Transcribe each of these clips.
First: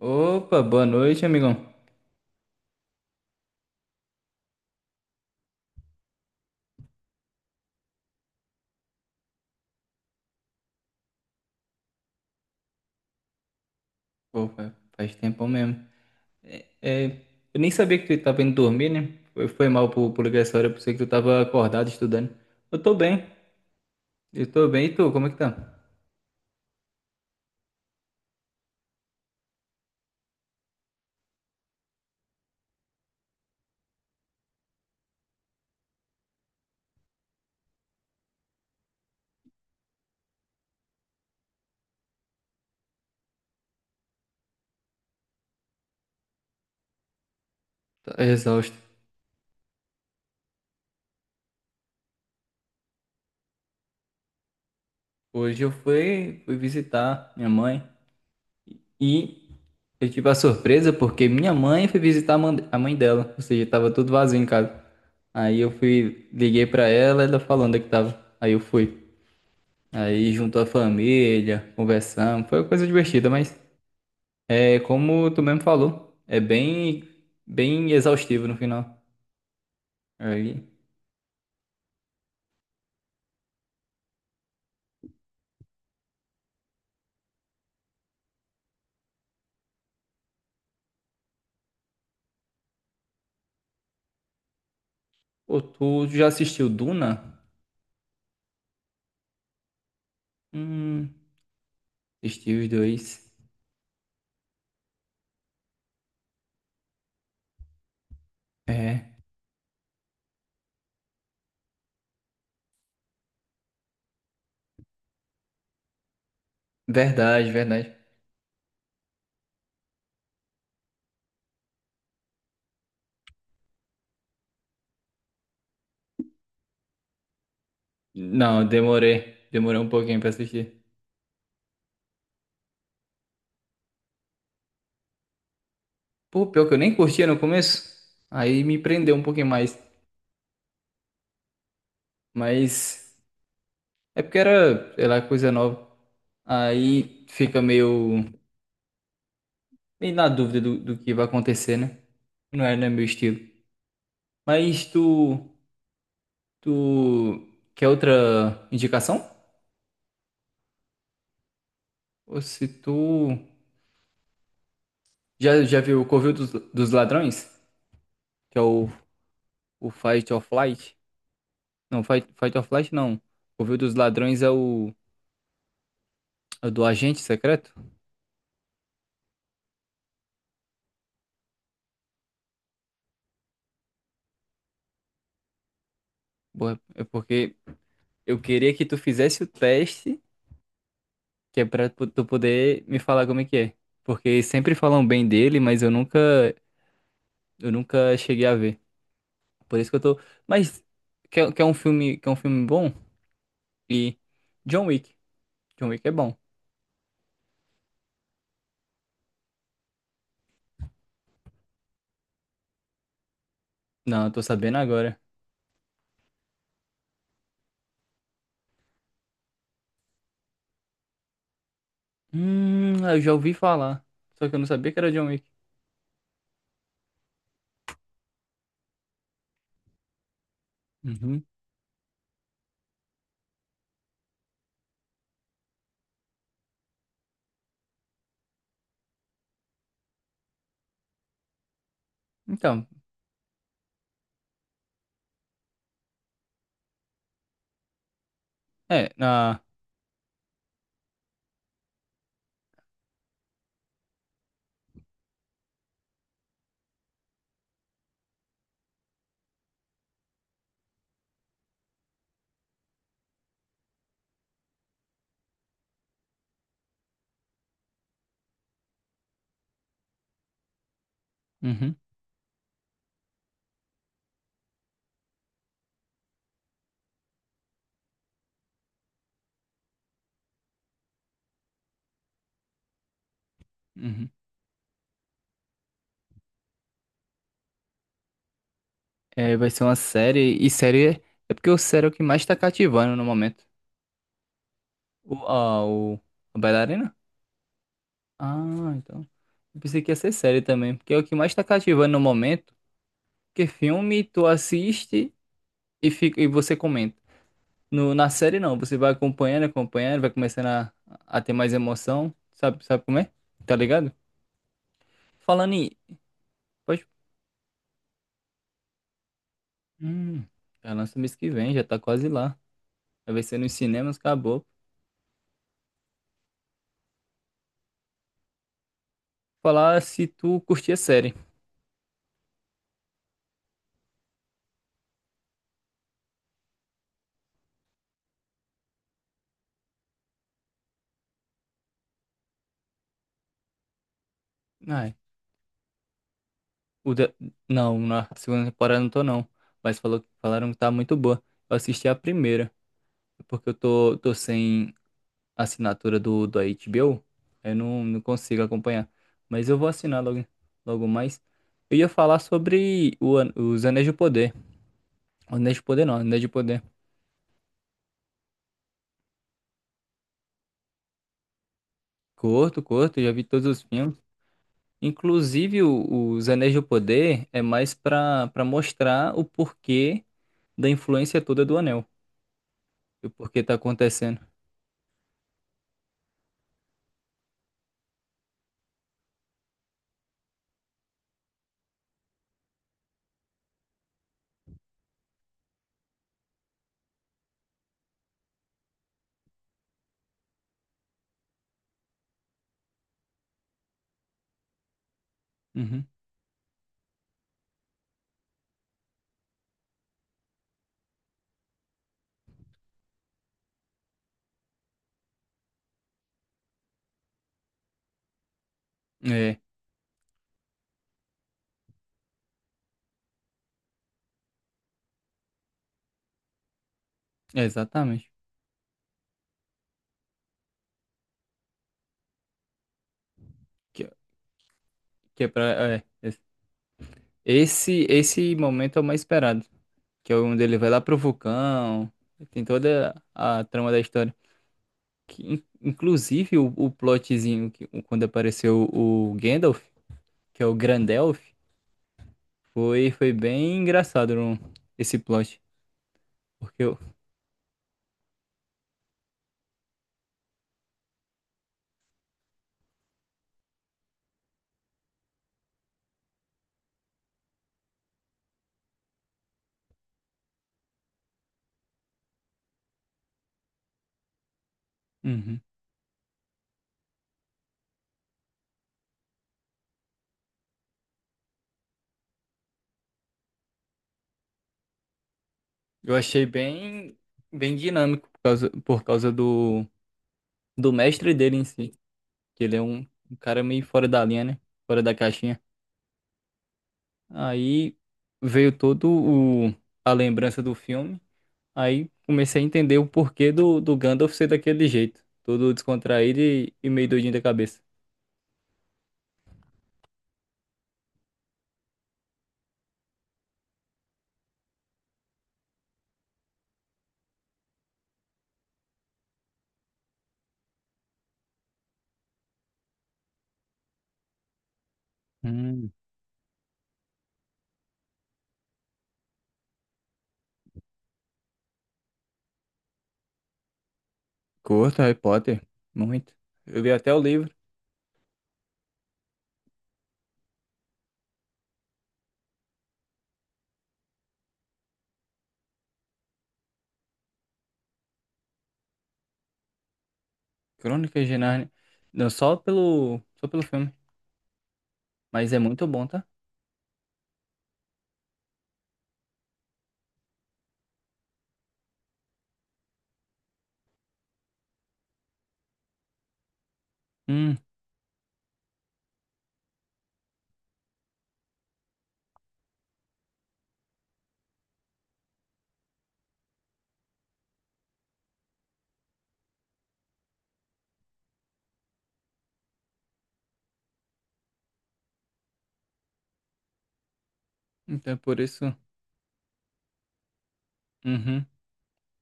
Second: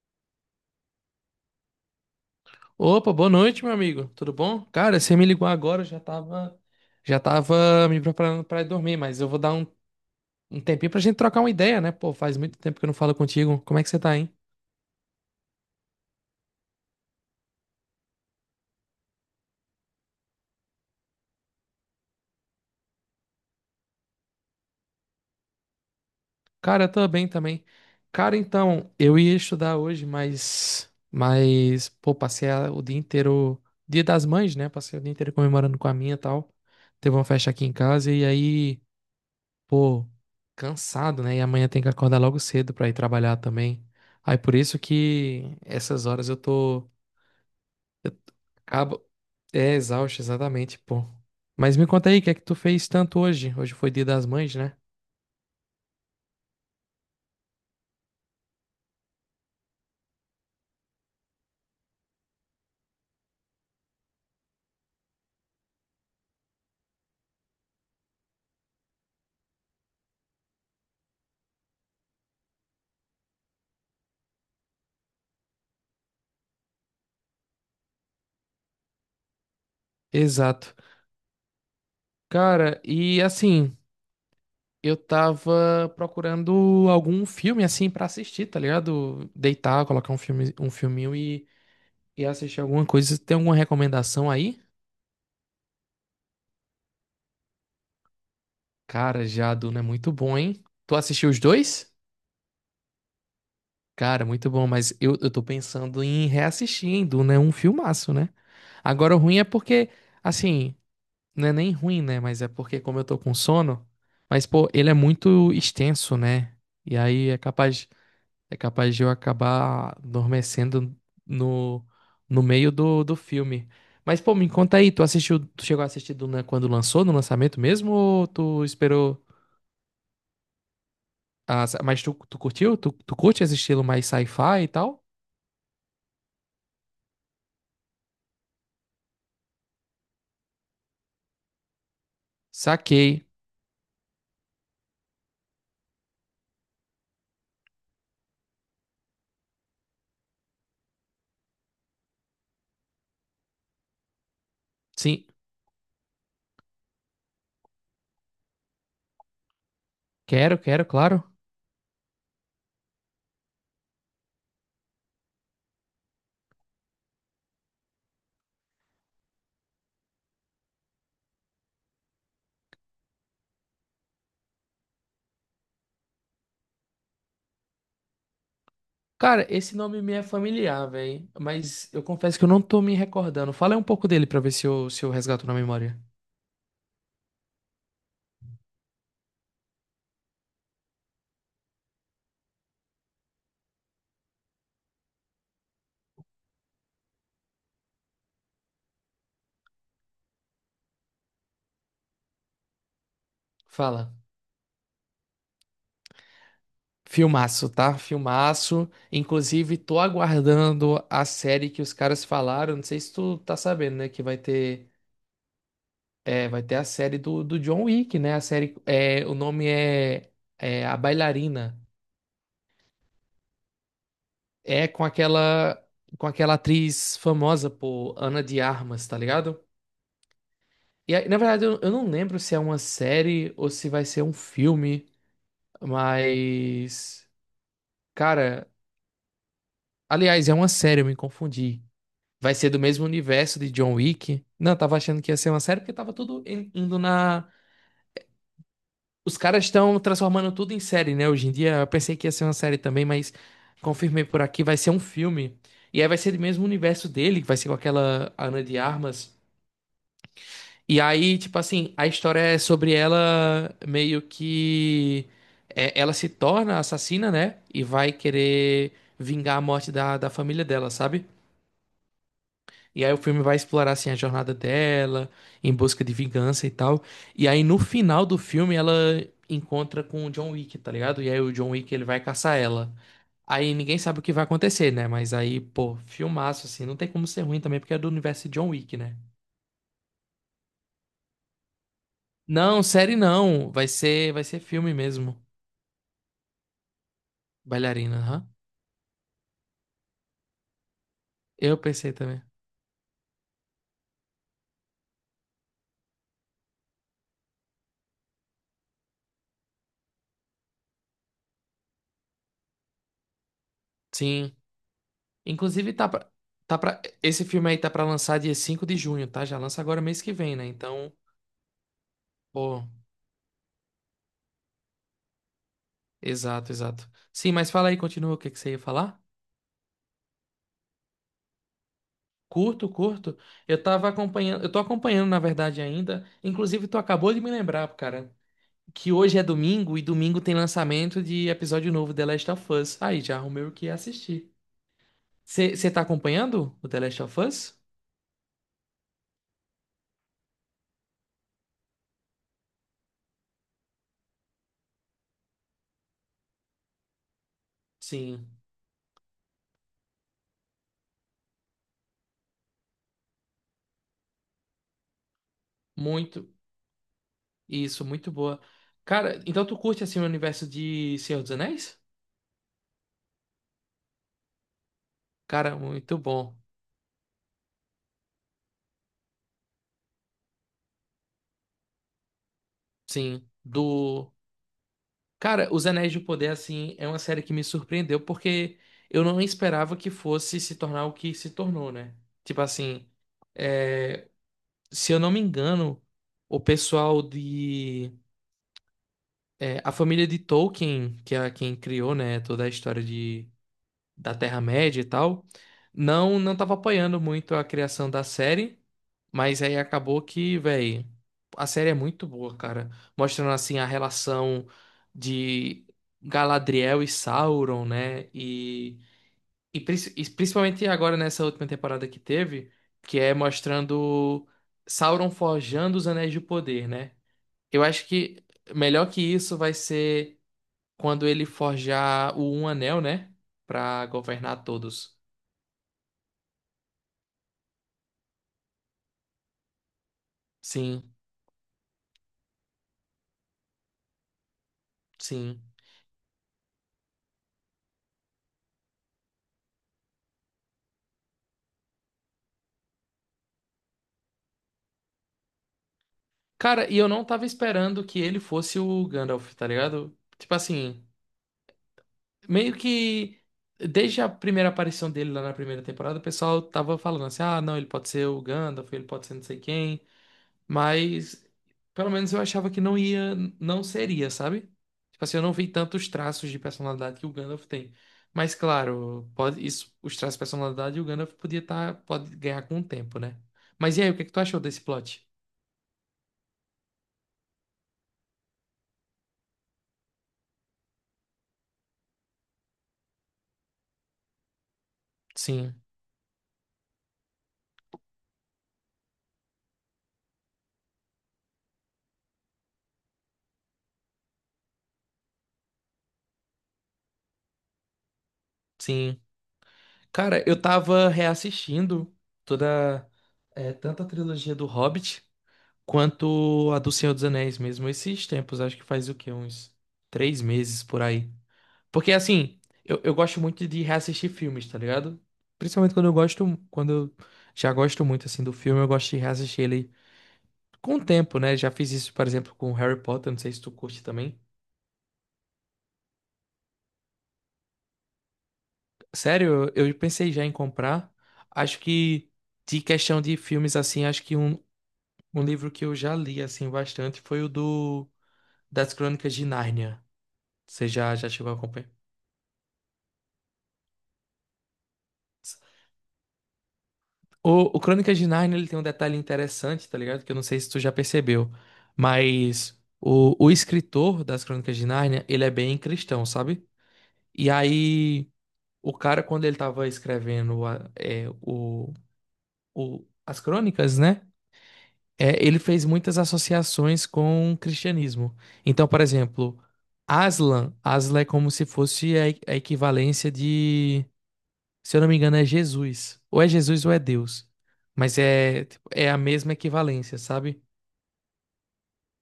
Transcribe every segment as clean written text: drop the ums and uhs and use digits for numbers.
Opa, boa noite, amigão. Opa, boa noite, meu amigo. Tudo bom? Cara, você me ligou agora, eu já tava me preparando pra ir dormir, mas eu vou dar um tempinho pra gente trocar uma ideia, né? Pô, faz muito tempo que eu não falo contigo. Como é que você tá, hein? Pô, faz tempo mesmo. É, é, eu nem sabia que tu tava indo dormir, né? Foi mal por ligar essa hora, eu pensei que tu tava acordado estudando. Eu tô bem, eu tô bem. E tu, como é que tá? Cara, eu tô bem também. Cara, então, eu ia estudar hoje, mas, pô, passei o dia inteiro, Dia das Mães, né? Passei o dia inteiro comemorando com a minha e tal. Teve uma festa aqui em casa e aí pô, cansado, né? E amanhã tem que acordar logo cedo pra ir trabalhar também. Aí por isso que essas horas eu tô. Eu Tá exausto. acabo. É exausto, exatamente, pô. Mas me conta aí, o que é que tu fez tanto hoje? Hoje foi Dia das Mães, né? Hoje eu fui visitar minha mãe e eu tive a surpresa porque minha mãe foi visitar a mãe dela, ou seja, tava tudo vazio em casa. Aí eu fui, liguei pra ela, ela falando onde é que tava. Aí eu fui. Aí juntou a família, conversamos, foi uma coisa divertida, mas é como tu mesmo falou, bem exaustivo no final. Aí, Exato. Cara, e assim, eu tava procurando algum filme assim pra assistir, tá ligado? Deitar, colocar um filme, um filminho e assistir alguma coisa. Tem alguma recomendação aí? pô, tu já assistiu Duna? Cara, já Jaduna é muito bom, hein? Tu Hum, assistiu os dois? assisti os dois. Cara, muito bom, mas eu tô pensando em reassistir, hein, Duna é um filmaço, né? Agora É, o ruim é porque, assim, não é nem ruim, né? Mas é porque como eu tô com sono, mas pô, ele é muito extenso, né? E aí é verdade, capaz, verdade. é capaz de eu acabar adormecendo no, no meio do filme. Mas pô, me conta aí, tu assistiu, tu chegou a assistir Duna quando lançou, no lançamento mesmo, ou tu Não, esperou? Demorei um pouquinho pra assistir. Ah, mas tu curtiu? Tu curte esse estilo mais sci-fi e tal? Pô, pior que eu nem curtia no começo, aí me prendeu um pouquinho mais, mas Saquei. é porque era, sei lá, coisa nova. Aí fica meio na dúvida do que vai acontecer, né? Não é meu estilo. Mas Sim. Tu quer outra indicação? Quero, quero, claro. Ou se tu já viu o Covil dos Ladrões, que é o Fight or Flight? Não, Fight or Flight não. Covil dos Ladrões é é o do agente secreto? Cara, esse nome me é familiar, velho. Mas eu confesso que eu não tô me recordando. Fala aí um pouco dele pra ver se eu, resgato na memória. Boa. É porque eu queria que tu fizesse o teste, que é pra tu poder me falar como é que é. Porque sempre falam bem dele, mas eu nunca cheguei a ver. Por isso que eu tô. Mas quer um filme bom? Fala. E John Wick. John Wick é bom. Filmaço, tá? Filmaço. Inclusive, tô aguardando a série que os caras falaram. Não sei se tu tá sabendo, né? Que Não, eu vai tô sabendo ter, agora. Vai ter a série do John Wick, né? A série. É, o nome é, é A Bailarina. Eu já ouvi falar. Só que eu não É sabia que com era John Wick. aquela, com aquela atriz famosa, pô, Ana de Armas, tá ligado? E aí, na Uhum. verdade, eu não lembro se é uma série ou se vai ser um filme, mas. Cara, aliás, é uma série, eu me confundi. Vai ser do Então, mesmo universo de John Wick. Não, eu tava achando que ia ser uma série porque tava tudo indo na. é, Os na. caras estão transformando tudo em série, né? Hoje em dia, eu pensei que ia ser uma série também, mas confirmei por aqui, vai ser um filme. E aí vai ser do mesmo universo dele, que vai ser com aquela Ana de Armas. E aí, tipo assim, a história é sobre ela meio que. Ela se torna assassina, né? E vai querer vingar a morte da família dela, sabe? Uhum, E aí o filme vai explorar, assim, a jornada dela, em busca de vingança e tal. E aí no final do filme ela encontra com o John Wick, tá ligado? E aí o John Wick ele vai caçar ela. Aí ninguém sabe o uhum. que vai acontecer, né? Mas aí, pô, filmaço, assim, não tem como ser ruim também, porque é do universo de John Wick, né? É, vai ser uma série. E série é porque o série é o que mais tá Não, cativando série no momento. não. Vai ser filme O, mesmo. a, o, a bailarina? Bailarina, aham. Ah, então. Eu pensei que ia ser série também. Porque é o que mais tá Eu cativando pensei no também. momento. Porque filme tu assiste e, fica, e você comenta. No, na série não, você vai acompanhando, acompanhando, vai começando a ter mais emoção, sabe como é? Tá ligado? Sim. Falando em, Inclusive, pode, esse filme aí tá pra lançar dia 5 de junho, tá? Já lança agora mês que hum, vem, né? já Então, lança mês que vem, já tá quase lá. pô, Vai ser nos cinemas, acabou. exato, exato. Sim, mas fala aí, continua o que que você ia falar? Falar se tu curtia a série. Curto, curto. Eu tava acompanhando, eu tô acompanhando, na verdade, ainda. Inclusive, tu acabou de me lembrar, cara, que hoje é domingo e domingo tem lançamento de episódio novo de The Last of Us. Aí, já arrumei o que assistir. Ai, Você tá acompanhando o The o Last da- of Us? não, na segunda temporada não tô não, mas falaram que tá muito boa. Eu assisti a primeira, porque eu tô sem assinatura do HBO, eu não, não Sim, consigo acompanhar. Mas eu vou assinar logo, logo mais. Eu ia falar sobre os Anéis de Poder. Anéis de Poder não, Anéis de muito. Poder. Isso, muito boa. Cara, então tu curte assim o universo de Senhor dos Anéis? Curto, curto, já vi todos os filmes. Cara, Inclusive, muito os bom. Anéis de Poder é mais pra mostrar o porquê da influência toda do Anel. E o Sim, porquê tá do. acontecendo. Cara, Os Anéis do Poder, assim, é uma série que me surpreendeu porque eu não esperava que fosse se tornar o que se tornou, né? Tipo assim, se eu não me engano, o pessoal de. A família de Tolkien, que é quem criou, né, toda a história de da Terra-média e tal, Uhum. não tava apoiando muito a criação da série, mas aí acabou que, velho, a série é muito boa, cara, mostrando assim a relação de Galadriel e Sauron, né? E, É, e, princ- e principalmente agora nessa última temporada que teve, que é mostrando Sauron forjando os Anéis de Poder, né? é Eu acho exatamente. que melhor que isso vai ser quando ele forjar o Um Anel, né? Pra Que, governar todos. que é pra, é, esse momento é o mais esperado. Que é onde ele vai lá Sim, pro vulcão, tem toda a trama da história. Que, sim. Inclusive o plotzinho que, quando apareceu o Gandalf, que é o Grandelf, foi bem engraçado esse plot. Porque Cara, e eu, eu não tava esperando que ele fosse o Gandalf, tá ligado? Tipo assim, meio que desde a primeira aparição dele lá na primeira temporada, o pessoal tava falando assim: ah, não, ele pode ser o Gandalf, ele pode ser não sei quem, mas pelo menos eu achava que não ia, não seria, sabe? Tipo assim, eu não uhum, vi tantos traços de personalidade que o Gandalf tem. Mas claro, pode, isso, os traços de personalidade o Gandalf podia tá, pode ganhar com o tempo, né? Mas e aí, o que é que tu achou desse plot? eu achei bem dinâmico por causa do mestre dele em si. Que ele é um cara meio fora da linha, né? Fora da caixinha. Sim, Aí veio todo o, a lembrança do filme. Aí comecei a entender o porquê do Gandalf ser daquele jeito. Todo descontraído e meio doidinho da cabeça. sim. Cara, eu tava reassistindo toda, tanto a trilogia do Hobbit quanto a do Senhor dos Anéis mesmo, esses tempos, acho que faz o quê? Uns 3 meses por aí. Porque assim, eu gosto muito de reassistir filmes, tá ligado? Hum, Principalmente quando eu gosto, quando eu já gosto muito assim do filme, eu gosto de reassistir ele com o tempo, né? Já fiz isso, por exemplo, com Harry Potter, não sei se tu curte também. Curto Harry Potter, muito. Eu li até o livro, Sério, eu pensei já em comprar. Acho que de questão de filmes assim, acho que um livro que eu já li, assim, bastante foi o do... Das Crônicas de Nárnia. Você já, Crônicas já de chegou a Nárnia. acompanhar? Não, só só pelo filme. Mas é muito bom, tá? O Crônicas de Nárnia, ele tem um detalhe interessante, tá ligado? Que eu não sei se tu já percebeu, mas o escritor das Crônicas de Nárnia, ele é bem cristão, sabe? E Hum, aí, o cara, quando ele tava escrevendo as crônicas, né? Ele fez muitas associações com o cristianismo. Então, por exemplo, Aslan, Aslan é como se fosse a, equivalência de, se eu não me engano, é Jesus. Ou é Jesus ou é Deus. então é Mas por é, isso. tipo, é a mesma equivalência, sabe? Uhum.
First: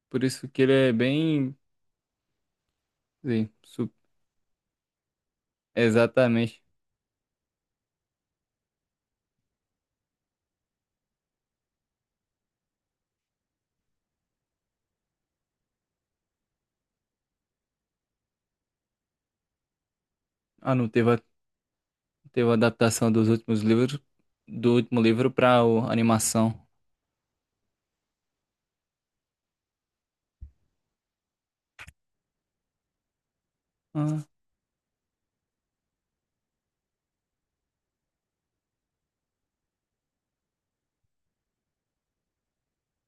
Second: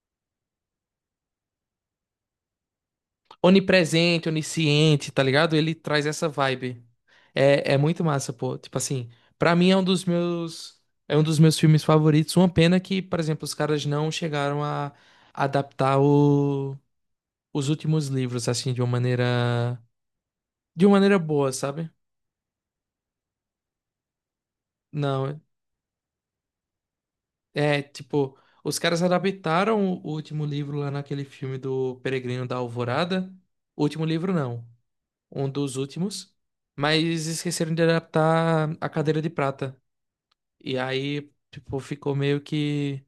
Por isso que ele é bem. Sim, su- Onipresente, onisciente, tá ligado? Ele traz essa exatamente. vibe. É, é muito massa, pô. Tipo assim, pra mim é um dos meus filmes favoritos. Uma pena que, por exemplo, os caras não chegaram a adaptar o os últimos livros, assim, de uma maneira. Ah, De não, uma teve a, maneira boa, sabe? teve a adaptação dos últimos livros, do último livro Não. pra animação. É, tipo, os caras adaptaram o último livro lá naquele filme do Peregrino da Alvorada. O último Ah, livro, não. Um dos últimos. Mas esqueceram de adaptar a Cadeira de Prata. E aí, tipo, ficou meio que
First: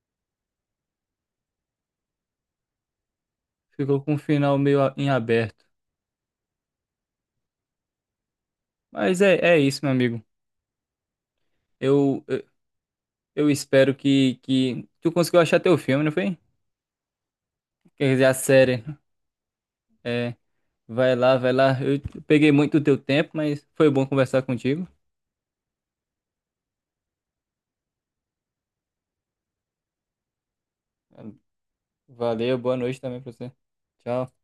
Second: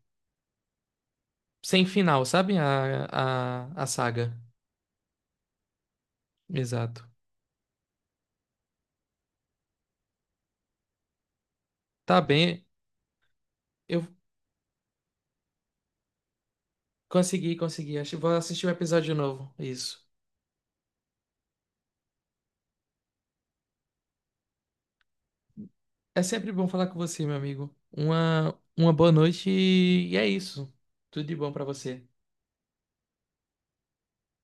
sem final, sabe? A ficou com um saga. final meio a- em aberto. Exato. Mas é, é isso, meu amigo. Tá Eu, eu, bem. eu espero Eu que tu conseguiu achar teu filme, não foi? consegui, consegui. Quer Acho que dizer, vou a assistir o série. episódio novo. Isso. É, vai lá. Eu peguei muito do teu tempo, mas foi bom conversar contigo. É sempre bom falar com você, meu amigo. Uma boa noite e é isso. Tudo de bom pra você. Valeu, boa noite também pra você. Tchau.